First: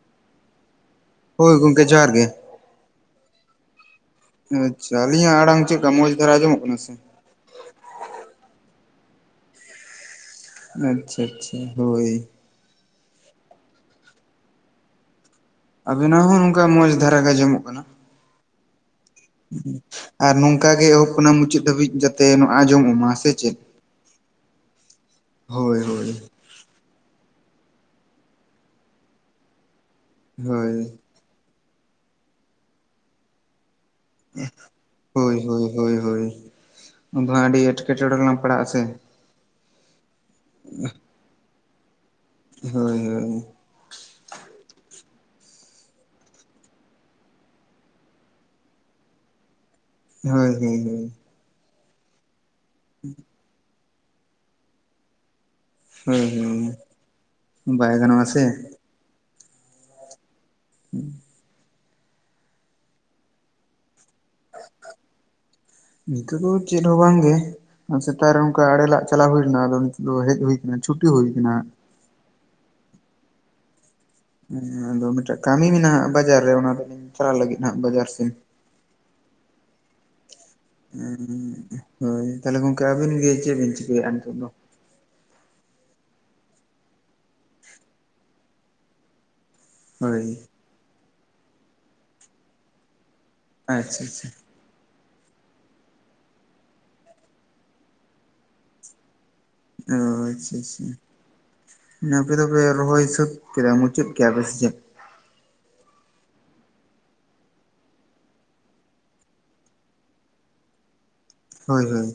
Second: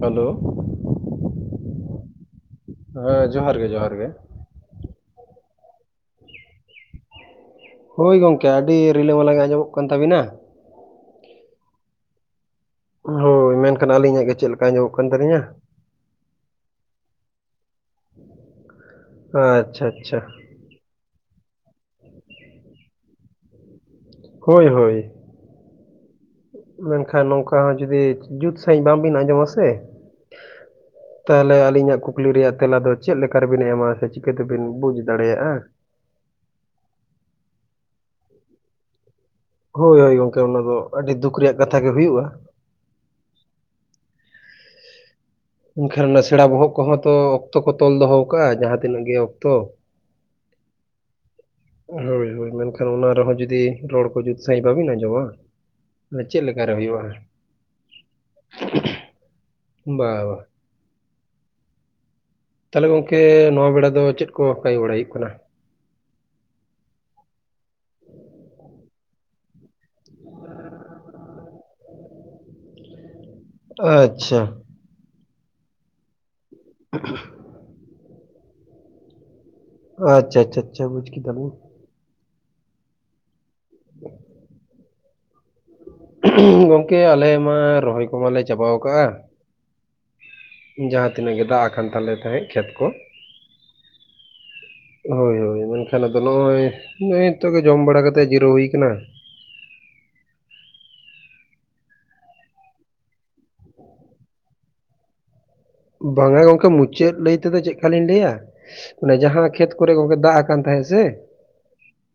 Hello ᱦᱳᱭ ᱜᱚᱝᱠᱮ ᱡᱚᱦᱟᱨ ᱜᱮ ᱦᱮᱸ ᱡᱚᱦᱟᱨ ᱜᱮ, ᱡᱚᱦᱟᱨ ᱜᱮ᱾ ᱟᱪᱪᱷᱟ ᱟᱞᱤᱧ ᱟᱜ ᱟᱲᱟᱝ ᱪᱮᱫ ᱠᱟ, ᱢᱚᱡᱽ ᱫᱷᱟᱨᱟ ᱟᱸᱡᱚᱢᱚᱜ ᱠᱟᱱᱟ ᱥᱮ? ᱦᱳᱭ ᱜᱚᱝᱠᱮ ᱟᱹᱰᱤ ᱨᱤᱞᱟᱹᱢᱟᱞᱟ ᱜᱮ, ᱟᱸᱡᱚᱢᱚᱜ ᱠᱟᱱ ᱛᱟᱹᱵᱤᱱᱟ᱾ ᱟᱪᱪᱷᱟ ᱟᱪᱪᱷᱟ ᱦᱳᱭ᱾ ᱦᱳᱭ ᱢᱮᱱᱠᱷᱟᱱ ᱟᱹᱞᱤᱧ ᱟᱜ ᱜᱮ, ᱪᱮᱫ ᱞᱮᱠᱟ ᱟᱸᱡᱚᱢᱚᱜ ᱠᱟᱱ ᱛᱟᱞᱤᱧᱟ? ᱟᱵᱤᱱᱟᱜ ᱦᱚᱸ ᱱᱚᱝᱠᱟ ᱢᱚᱸᱡᱽ ᱫᱷᱟᱨᱟ ᱜᱮ ᱟᱸᱡᱚᱢᱚᱜ ᱠᱟᱱᱟ᱾ ᱟᱪᱪᱷᱟ ᱟᱪᱪᱷᱟ ᱟᱨ ᱱᱚᱝᱠᱟ ᱜᱮ ᱮᱦᱚᱵ ᱠᱷᱚᱱᱟᱜ ᱢᱩᱪᱟᱹᱫ ᱫᱷᱟᱹᱵᱤᱡ, ᱡᱟᱛᱮ ᱟᱸᱡᱚᱢᱚᱜ ᱢᱟ ᱥᱮ ᱪᱮᱫ? ᱦᱳᱭ ᱦᱳᱭ᱾ ᱦᱳᱭ, ᱦᱳᱭ᱾ ᱢᱮᱱᱠᱷᱟᱱ ᱱᱚᱝᱠᱟ ᱦᱚᱸ ᱡᱩᱫᱤ, ᱡᱩᱛ ᱥᱟᱺᱦᱤᱡ ᱵᱟᱝ ᱵᱤᱱ ᱟᱸᱡᱚᱢ ᱟᱥᱮ ᱦᱳᱭ, ᱛᱟᱦᱚᱞᱮ ᱟᱹᱞᱤᱧᱟᱜ ᱠᱩᱠᱞᱤ ᱨᱮᱭᱟᱜ ᱛᱮᱞᱟ ᱫᱚ, ᱪᱮᱫ ᱞᱮᱠᱟ ᱨᱮᱵᱤᱱ ᱮᱢᱟ ᱥᱮ ᱪᱮᱫ? ᱦᱳᱭ, ᱦᱳᱭ, ᱦᱳᱭ, ᱦᱳᱭ, ᱩᱱ ᱫᱚ ᱦᱟᱸᱜ ᱟᱹᱰᱤ ᱮᱴᱠᱮᱴᱬᱮ ᱨᱮᱞᱟᱝ ᱯᱟᱲᱟᱜ ᱟ ᱥᱮ᱾ ᱦᱳᱭ ᱦᱳᱭ, ᱜᱚᱝᱠᱮ ᱚᱱᱟ ᱫᱚ ᱟᱹᱰᱤ ᱫᱩᱠ ᱨᱮᱭᱟᱜ ᱠᱟᱛᱷᱟ ᱜᱮ ᱦᱳᱭᱩᱜᱼᱟ᱾ ᱦᱳᱭ, ᱦᱳᱭ᱾ ᱢᱮᱱᱠᱷᱟᱱ ᱚᱱᱟ ᱥᱮᱬᱟ ᱵᱚᱦᱚᱜ ᱠᱚᱦᱚᱸ ᱛᱚ, ᱚᱠᱛᱚ ᱠᱚ ᱛᱚᱞ ᱫᱚᱦᱚ ᱠᱟᱜᱼᱟ, ᱡᱟᱦᱟᱸ ᱛᱤᱱᱟᱹᱜ ᱜᱮ ᱚᱠᱛᱚ᱾ ᱦᱳᱭ ᱦᱮᱸ, ᱦᱮᱸ ᱾ ᱦᱳᱭ ᱦᱳᱭ ᱢᱮᱱᱠᱷᱟᱱ ᱚᱱᱟ ᱨᱮᱦᱚᱸ ᱡᱩᱫᱤ, ᱨᱚᱲ ᱠᱚ ᱡᱩᱫ ᱥᱟᱺᱦᱤᱡ ᱵᱟᱹᱵᱤᱱ ᱟᱸᱡᱚᱢᱟ ᱢᱟᱱᱮ ᱦᱩᱸ, ᱪᱮᱫ ᱞᱮᱠᱟᱨᱮ ᱦᱩᱭᱩᱜᱼᱟ ᱦᱩᱸ, ᱵᱟᱭ ᱜᱟᱱᱚᱜ ᱟᱥᱮ᱾ ᱵᱟ-ᱵᱟ᱾ [inaudible] [inaudible] ᱛᱟᱦᱚᱞᱮ ᱜᱚᱝᱠᱮ ᱱᱚᱣᱟ ᱵᱮᱲᱟ ᱫᱚ, ᱪᱮᱫ ᱠᱚ ᱠᱟᱹᱢᱤ ᱵᱟᱲᱟᱭ ᱦᱳᱭᱳᱜ ᱠᱟᱱᱟ᱾ ᱱᱤᱛᱚᱜ ᱫᱚ ᱪᱮᱫ ᱦᱚᱸ ᱵᱟᱝ ᱜᱮ᱾ ᱥᱮᱛᱟᱜ ᱨᱮ ᱚᱱᱠᱟ ᱟᱲᱮ ᱞᱟᱜ ᱪᱟᱞᱟᱣ ᱦᱳᱭ ᱞᱮᱱᱟ, ᱟᱫᱚ ᱱᱤᱛᱚᱜ ᱫᱚ ᱦᱮᱡ ᱦᱳᱭ ᱠᱟᱱᱟ, ᱪᱷᱩᱴᱤ ᱦᱳᱭ ᱠᱟᱱᱟ᱾ ᱟᱪᱪᱷᱟ᱾ ᱦᱮᱸ ᱟᱫᱚ ᱢᱤᱫᱴᱟᱝ ᱠᱟᱹᱢᱤ ᱢᱮᱱᱟᱜᱼᱟ, ᱵᱟᱡᱟᱨ ᱨᱮ ᱚᱱᱟ ᱫᱚ ᱪᱟᱞᱟᱜ ᱞᱟᱹᱜᱤᱫ ᱦᱟᱜ ᱵᱟᱡᱟᱨ ᱥᱮᱱ᱾ ᱟᱪᱪᱷᱟ, ᱟᱪᱪᱷᱟ᱾ ᱟᱪᱪᱷᱟ ᱵᱩᱡᱽ ᱦᱩᱸ ᱠᱮᱫᱟᱞᱤᱧ ᱦᱩᱸ ᱦᱳᱭ ᱛᱟᱦᱚᱞᱮ ᱜᱚᱝᱠᱮ ᱟᱹᱵᱤᱱ ᱜᱮ, ᱪᱮᱫ ᱵᱤᱱ ᱪᱤᱠᱟᱹᱭᱮᱜᱼᱟ ᱱᱤᱛᱚᱜ ᱫᱚ? ᱜᱚᱝᱠᱮ ᱟᱞᱮ ᱢᱟ ᱨᱚᱦᱚᱭ ᱠᱚᱢᱟ ᱞᱮ ᱪᱟᱵᱟᱣ ᱠᱟᱜᱼᱟ᱾ ᱦᱳᱭ᱾ ᱡᱟᱦᱟᱸ ᱛᱤᱱᱟᱹᱜ ᱜᱮ ᱫᱟᱜ ᱟᱠᱟᱱ ᱛᱟᱞᱮ ᱛᱟᱦᱮᱸᱜ ᱠᱷᱮᱛ ᱠᱚ, ᱟᱪᱪᱷᱟ ᱟᱪᱪᱷᱟ ᱟᱪᱪᱷᱟ᱾ ᱦᱳᱭ ᱦᱳᱭ ᱢᱮᱱᱠᱷᱟᱱ ᱟᱫᱚ ᱱᱚᱜᱼᱚᱭ, ᱱᱚᱜᱼᱚᱭ ᱱᱤᱛᱚᱜ ᱜᱮ ᱡᱚᱢ ᱵᱟᱲᱟ ᱠᱟᱛᱮᱜ ᱡᱤᱨᱟᱹᱣ ᱦᱩᱭ ᱠᱟᱱᱟ᱾ ᱚᱻ ᱟᱪᱪᱷᱟ ᱟᱪᱪᱷᱟ᱾ ᱟᱯᱮ ᱫᱚᱯᱮ ᱨᱚᱦᱚᱭ ᱥᱟᱹᱛ ᱠᱮᱫᱟ ᱢᱩᱪᱟᱹᱫ ᱠᱮᱜ-ᱟ ᱯᱮ ᱥᱮ ᱪᱮᱫ? ᱵᱟᱝᱟ ᱜᱚᱝᱠᱮ ᱢᱩᱪᱟᱹᱫ ᱞᱟᱹᱭ ᱛᱮᱫᱚ ᱪᱮᱫᱠᱟ ᱞᱤᱧ ᱞᱟᱹᱭᱟ, ᱚᱱᱮ ᱡᱟᱦᱟᱸ ᱠᱷᱮᱛ ᱠᱚᱨᱮ ᱜᱚᱝᱠᱮ ᱫᱟᱜ ᱟᱠᱟᱱ ᱛᱟᱦᱮᱸᱜ ᱥᱮ ᱦᱳᱭ ᱦᱳᱭ᱾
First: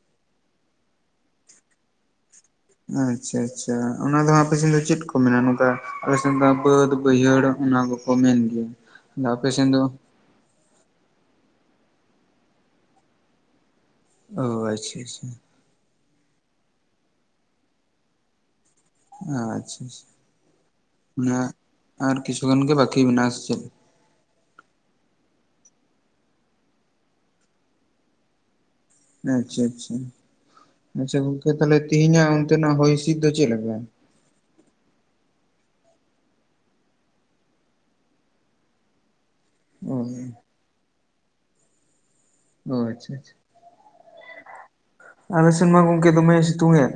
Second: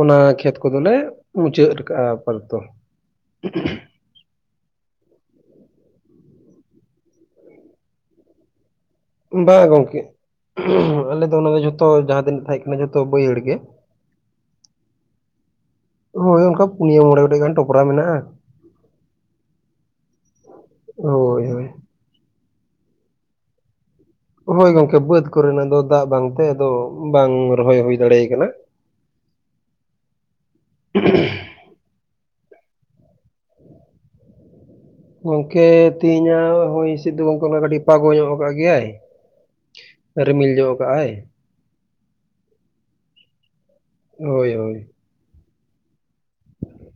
ᱚᱱᱟ ᱠᱷᱮᱛ ᱠᱚᱫᱚ ᱞᱮ ᱢᱩᱪᱟᱹᱫ [unintelligible] ᱟᱪᱪᱷᱟ ᱟᱪᱪᱷᱟ᱾ ᱚᱱᱟ ᱫᱚ ᱦᱟᱸᱜ ᱟᱯᱮ ᱥᱮᱱ ᱫᱚ ᱪᱮᱫ ᱠᱚ ᱢᱮᱱᱟ? ᱱᱚᱝᱠᱟ ᱟᱞᱮ ᱥᱮᱱ ᱫᱚ ᱵᱟᱹᱫ ᱵᱟᱹᱭᱦᱟᱹᱲ ᱚᱱᱟ ᱠᱚᱠᱚ ᱢᱮᱱ ᱜᱮᱭᱟ᱾ ᱟᱫᱚ ᱟᱯᱮ ᱵᱟ ᱥᱮᱱ ᱫᱚ ᱜᱚᱝᱠᱮ ᱟᱞᱮ ᱫᱚ ᱚᱱᱟ ᱫᱚ ᱡᱷᱚᱛᱚ ᱡᱟᱦᱟᱸ ᱛᱤᱱᱟᱹᱜ ᱛᱟᱦᱮᱸᱜ ᱠᱟᱱᱟ ᱡᱷᱚᱛᱚ ᱵᱟᱹᱭᱦᱟᱹᱲ ᱜᱮ᱾ ᱚᱻ ᱟᱪᱪᱷᱟ ᱟᱪᱪᱷᱟ᱾ ᱦᱳᱭ ᱚᱱᱠᱟ ᱯᱩᱱᱭᱟᱹ ᱢᱚᱬᱮ ᱜᱚᱴᱮᱡ ᱜᱟᱱ ᱴᱚᱯᱨᱟ ᱢᱮᱱᱟᱜᱼᱟ᱾ ᱟᱪᱪᱷᱟ ᱟᱪᱪᱷᱟ, ᱚᱱᱟ ᱦᱳᱭ ᱦᱳᱭ ᱟᱨ ᱠᱤᱪᱷᱩ ᱜᱟᱱ ᱜᱮ ᱵᱟᱠᱤ ᱢᱮᱱᱟᱜᱼᱟ ᱥᱮ ᱪᱮᱫ? ᱦᱳᱭ ᱜᱚᱝᱠᱮ ᱵᱟᱹᱫᱽ ᱠᱚ ᱨᱮᱱᱟᱜ ᱫᱚ ᱫᱟᱜ ᱵᱟᱝᱛᱮ ᱟᱫᱚ ᱵᱟᱝ ᱨᱚᱦᱚᱭ ᱦᱩᱭ ᱫᱟᱲᱮᱭ ᱠᱟᱱᱟ᱾ ᱟᱪᱪᱷᱟ ᱟᱪᱪᱷᱟ, ᱟᱪᱪᱷᱟ ᱜᱚᱝᱠᱮ ᱛᱟᱦᱚᱞᱮ ᱛᱤᱦᱤᱧᱟᱜ ᱚᱱᱛᱮᱱᱟᱜ ᱦᱚᱭ ᱦᱤᱥᱤᱫ ᱫᱚ ᱪᱮᱫ ᱞᱮᱠᱟ? ᱜᱚᱝᱠᱮ ᱛᱮᱦᱮᱧᱟᱜ ᱦᱚᱭ ᱦᱤᱥᱤᱫ ᱫᱚ ᱜᱚᱝᱠᱮ ᱚᱱᱟ ᱠᱟᱴᱤᱡ [unintelligible] ᱧᱚᱜ ᱠᱟᱜ ᱜᱮᱭᱟᱭ᱾ ᱚ ᱨᱤᱢᱤᱞ ᱧᱚᱜ ᱠᱟᱜᱼᱟᱭ᱾ ᱚ ᱟᱪᱪᱷᱟ ᱟᱪᱪᱷᱟ᱾ ᱦᱳᱭ ᱦᱳᱭ᱾ ᱟᱞᱮ ᱥᱮᱱ ᱢᱟ ᱜᱚᱝᱠᱮ ᱫᱚᱢᱮᱭ ᱥᱤᱛᱩᱝᱮᱫ᱾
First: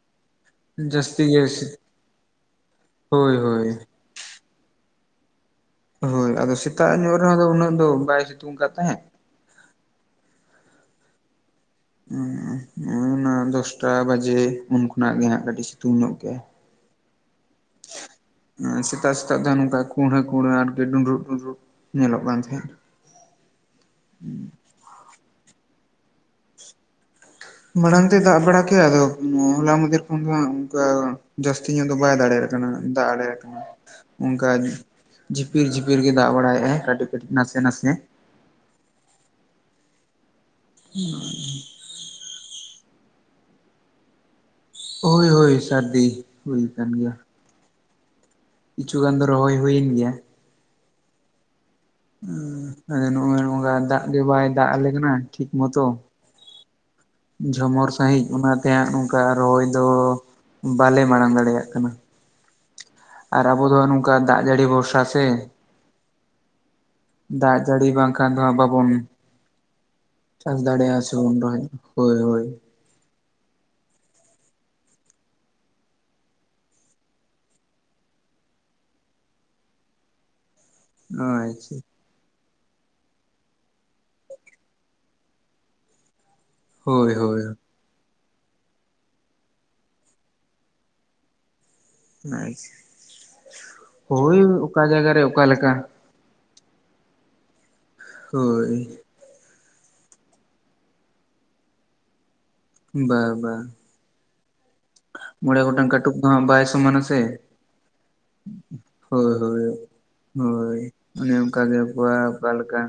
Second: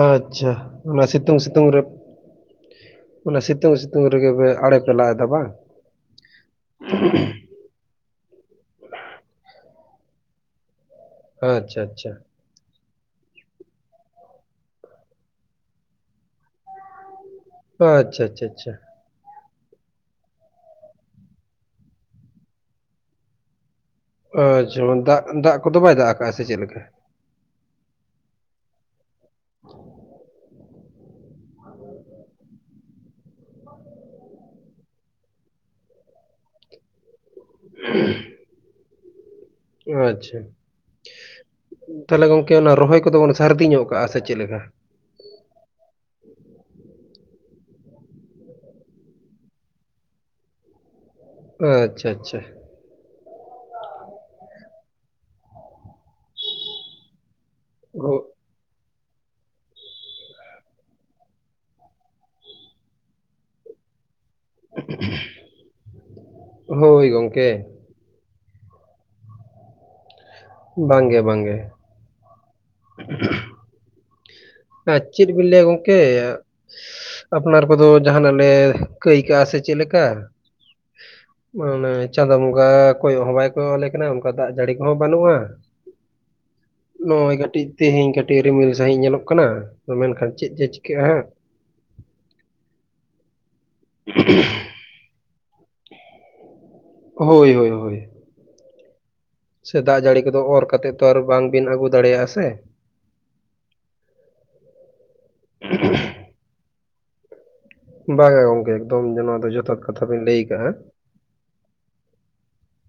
ᱟᱪ ᱪᱷᱟ, ᱚᱱᱟ ᱡᱟᱹᱥᱛᱤ ᱥᱤᱛᱩᱝ ᱜᱮ ᱥᱤᱛᱩᱝ ᱨᱮ, ᱦᱳᱭ ᱚᱱᱟ ᱦᱳᱭ ᱥᱤᱛᱩᱝ ᱥᱤ ᱛᱩᱝ ᱨᱮᱜᱮ ᱯᱮ ᱟᱲᱮ ᱯᱮ ᱞᱟᱜ ᱮᱫᱟ ᱵᱟᱝ? ᱦᱳᱭ ᱟᱫᱚ ᱥᱮᱛᱟᱜ ᱧᱚᱜ ᱨᱮᱦᱚᱸ ᱫᱚ ᱩᱱᱟᱹᱜ ᱫᱚ ᱵᱟᱭ ᱥᱤᱛᱩᱝ ᱠᱟᱜ ᱛᱟᱦᱮᱸᱫ, [unintelligible] [unintelligible] ᱚᱱᱟ ᱫᱚᱥᱴᱟ ᱵᱟᱡᱮ ᱩᱱ ᱠᱷᱚᱱᱟᱜ ᱜᱮ ᱦᱟᱸᱜ ᱠᱟᱹᱴᱤᱡ ᱥᱤᱛᱩᱝ ᱧᱚᱜ ᱠᱮᱜ-ᱟᱭ᱾ ᱚ ᱟᱪᱪᱷᱟ ᱟᱪᱪᱷᱟ ᱟᱪᱪᱷᱟ᱾ ᱥᱮᱛᱟᱜ ᱥᱮᱛᱟᱜ ᱛᱮ ᱱᱚᱝᱠᱟ ᱠᱩᱸᱲᱦᱟᱹ ᱠᱩᱸᱲᱦᱟᱹ ᱟᱨᱠᱤ ᱰᱩᱸᱲᱨᱩᱜ ᱰᱩᱸᱰᱨᱩᱜ ᱧᱮᱞᱚᱜ ᱠᱟᱱ ᱛᱟᱦᱮᱸᱫ᱾ ᱚ ᱟᱪᱪᱷᱟ [inaudible] ᱫᱟᱜ ᱫᱟᱜ ᱠᱚᱫᱚ ᱵᱟᱭ ᱫᱟᱜ ᱟᱠᱟᱫᱼᱟ ᱥᱮ ᱪᱮᱫ ᱞᱮᱠᱟ? ᱢᱟᱲᱟᱝ ᱫᱚᱭ ᱫᱟᱜ ᱵᱟᱲᱟ ᱠᱮᱜ-ᱟ ᱟᱫᱚ ᱦᱚᱞᱟ ᱢᱟᱫᱷᱮᱨ ᱠᱷᱚᱱ ᱫᱚ ᱦᱟᱸᱜ ᱚᱝᱠᱟ ᱡᱟᱹᱥᱛᱤ ᱧᱚᱜ ᱫᱚ ᱵᱟᱭ ᱫᱟᱲᱮᱭᱟᱜ ᱠᱟᱱᱟ ᱫᱟᱜ ᱫᱟᱲᱮᱭᱟᱜ ᱠᱟᱱᱟ᱾ ᱚᱝᱠᱟ, ᱡᱷᱤᱯᱤᱨ ᱡᱷᱤᱯᱤᱨ ᱜᱮᱭ ᱫᱟᱜ ᱵᱟᱲᱟᱭᱮᱜ-ᱟᱭ ᱠᱟᱹᱴᱤᱡ ᱠᱟᱹᱴᱤᱡ ᱱᱟᱥᱮ ᱱᱟᱥᱮ, ᱚ ᱟᱪᱪᱷᱟ᱾ [inaudible] ᱛᱟᱦᱚᱞᱮ ᱜᱚᱝᱠᱮ ᱚᱱᱟ ᱨᱚᱦᱚᱭ ᱠᱚᱫᱚ ᱵᱚᱱ ᱥᱟᱨᱫᱤ ᱧᱚᱜ ᱠᱟᱜᱼᱟ ᱥᱮ ᱪᱮᱫ ᱞᱮᱠᱟ? ᱦᱳᱭ ᱦᱳᱭ ᱥᱟᱨᱫᱤ ᱦᱩᱭ ᱠᱟᱱ ᱜᱮᱭᱟ᱾ ᱠᱤᱪᱷᱩ ᱜᱟᱱ ᱫᱚ ᱨᱚᱦᱚᱭ ᱦᱩᱭᱮᱱ ᱜᱮᱭᱟ᱾ ᱟᱪ ᱩᱸᱻ ᱢᱟᱱᱮ ᱱᱚᱜᱼᱚᱭ ᱱᱚᱝᱠᱟ ᱫᱟᱜ ᱜᱮ ᱵᱟᱭ ᱫᱟᱜ ᱟᱞᱮ ᱠᱟᱱᱟ ᱴᱷᱤᱠ ᱢᱚᱛᱚ, ᱡᱷᱚᱢᱚᱨ ᱥᱟᱺᱦᱤᱡ ᱦᱳ- ᱚᱱᱟᱛᱮ ᱦᱟᱸᱜ ᱱᱚᱝᱠᱟ ᱨᱚᱦᱚᱭ ᱫᱚ ᱵᱟᱞᱮ ᱢᱟᱲᱟᱝ ᱫᱟᱲᱮᱭᱟᱜ ᱠᱟᱱᱟ᱾ ᱟᱨ ᱟᱵᱚ ᱫᱚ ᱱᱚᱝᱠᱟ ᱫᱟᱜ ᱡᱟᱹᱲᱤ ᱵᱷᱚᱨᱥᱟ ᱥᱮ, ᱦᱳᱭ ᱜᱚᱝᱠᱮ ᱫᱟᱜ ᱡᱟᱹᱲᱤ ᱵᱟᱝ ᱠᱟᱱ ᱨᱮᱦᱚᱸ ᱵᱟᱵᱚᱱ, ᱪᱟᱥ ᱫᱟᱲᱮᱭᱟᱜ ᱥᱮ ᱵᱟᱝᱜᱮ ᱵᱚᱵᱚᱱ ᱵᱟᱝᱜᱮ ᱨᱚᱦᱚᱭ, ᱦᱳᱭ ᱦᱳᱭ᱾ [unintelligible] ᱟᱨ ᱪᱮᱫ ᱵᱤᱱ ᱞᱟᱹᱭᱟ ᱜᱚᱝᱠᱮ᱾ ᱟᱯᱱᱟᱨ ᱠᱚᱫᱚ ᱡᱟᱦᱟᱱᱟᱜ ᱞᱮ ᱠᱟᱹᱭ ᱠᱟᱜᱼᱟ ᱥᱮ ᱪᱮᱫ ᱞᱮᱠᱟ᱾ ᱟᱪᱪᱷᱟ ᱢᱟᱱᱮ ᱪᱟᱸᱫᱚ ᱵᱚᱸᱜᱟ ᱠᱚᱭᱚᱜ ᱦᱚᱸ ᱵᱟᱭ ᱠᱚᱭᱚᱜ ᱟᱞᱮ ᱠᱟᱱᱟ ᱚᱱᱠᱟ ᱫᱟᱜ ᱡᱟᱹᱲᱤ ᱠᱚᱦᱚᱸ ᱵᱟᱹᱱᱩᱜᱼᱟ᱾ ᱦᱳᱭ ᱱᱚᱜᱼᱚᱭ ᱦᱳᱭ ᱠᱟᱹᱴᱤᱡ ᱛᱮᱦᱮᱧ ᱠᱟᱹᱴᱤᱡ ᱨᱤᱢᱤᱞ ᱥᱟᱺᱦᱤᱡ ᱧᱮᱞᱚᱜ ᱠᱟᱱᱟ ᱢᱮᱱᱠᱷᱟᱱ ᱪᱮᱫ ᱡᱮ ᱪᱤᱠᱟᱹᱜᱼᱟ ᱦᱟᱸᱜ᱾ [inaudible] ᱦᱳᱭ ᱚᱠᱟ ᱡᱟᱭᱜᱟ ᱨᱮ ᱚᱠᱟ ᱞᱮᱠᱟ᱾ ᱦᱳᱭ ᱦᱳᱭ ᱦᱳᱭ᱾ ᱦᱳᱭ᱾ ᱥᱮ ᱫᱟᱜ ᱡᱟᱹᱲᱤ ᱠᱚᱫᱚ ᱚᱨ ᱠᱟᱛᱮᱜ ᱛᱚ ᱟᱨ ᱵᱟᱝ ᱵᱤᱱ ᱟᱹᱜᱩ ᱫᱟᱲᱮᱭᱟᱜᱼᱟ ᱥᱮ᱾ ᱵᱟ ᱵᱟ᱾ ᱢᱚᱬᱮ ᱜᱚᱴᱟᱝ ᱠᱟᱴᱩᱵ ᱫᱚ ᱦᱟᱸᱜ ᱵᱟᱭ ᱥᱚᱢᱟᱱᱟ ᱥᱮ᱾ ᱵᱟᱝᱟ ᱜᱚᱝᱠᱮ ᱮᱠᱫᱚᱢ ᱦᱳᱭ ᱱᱚᱣᱟ ᱫᱚ ᱦᱳᱭ ᱡᱚᱛᱷᱟᱛ ᱠᱟᱛᱷᱟ ᱵᱤᱱ ᱞᱟᱹᱭ ᱠᱟᱜᱼᱟ ᱦᱳᱭ᱾ ᱚᱱᱮ ᱚᱱᱠᱟ ᱜᱮ ᱚᱠᱚᱭᱟᱜ ᱚᱠᱟ ᱞᱮᱠᱟ,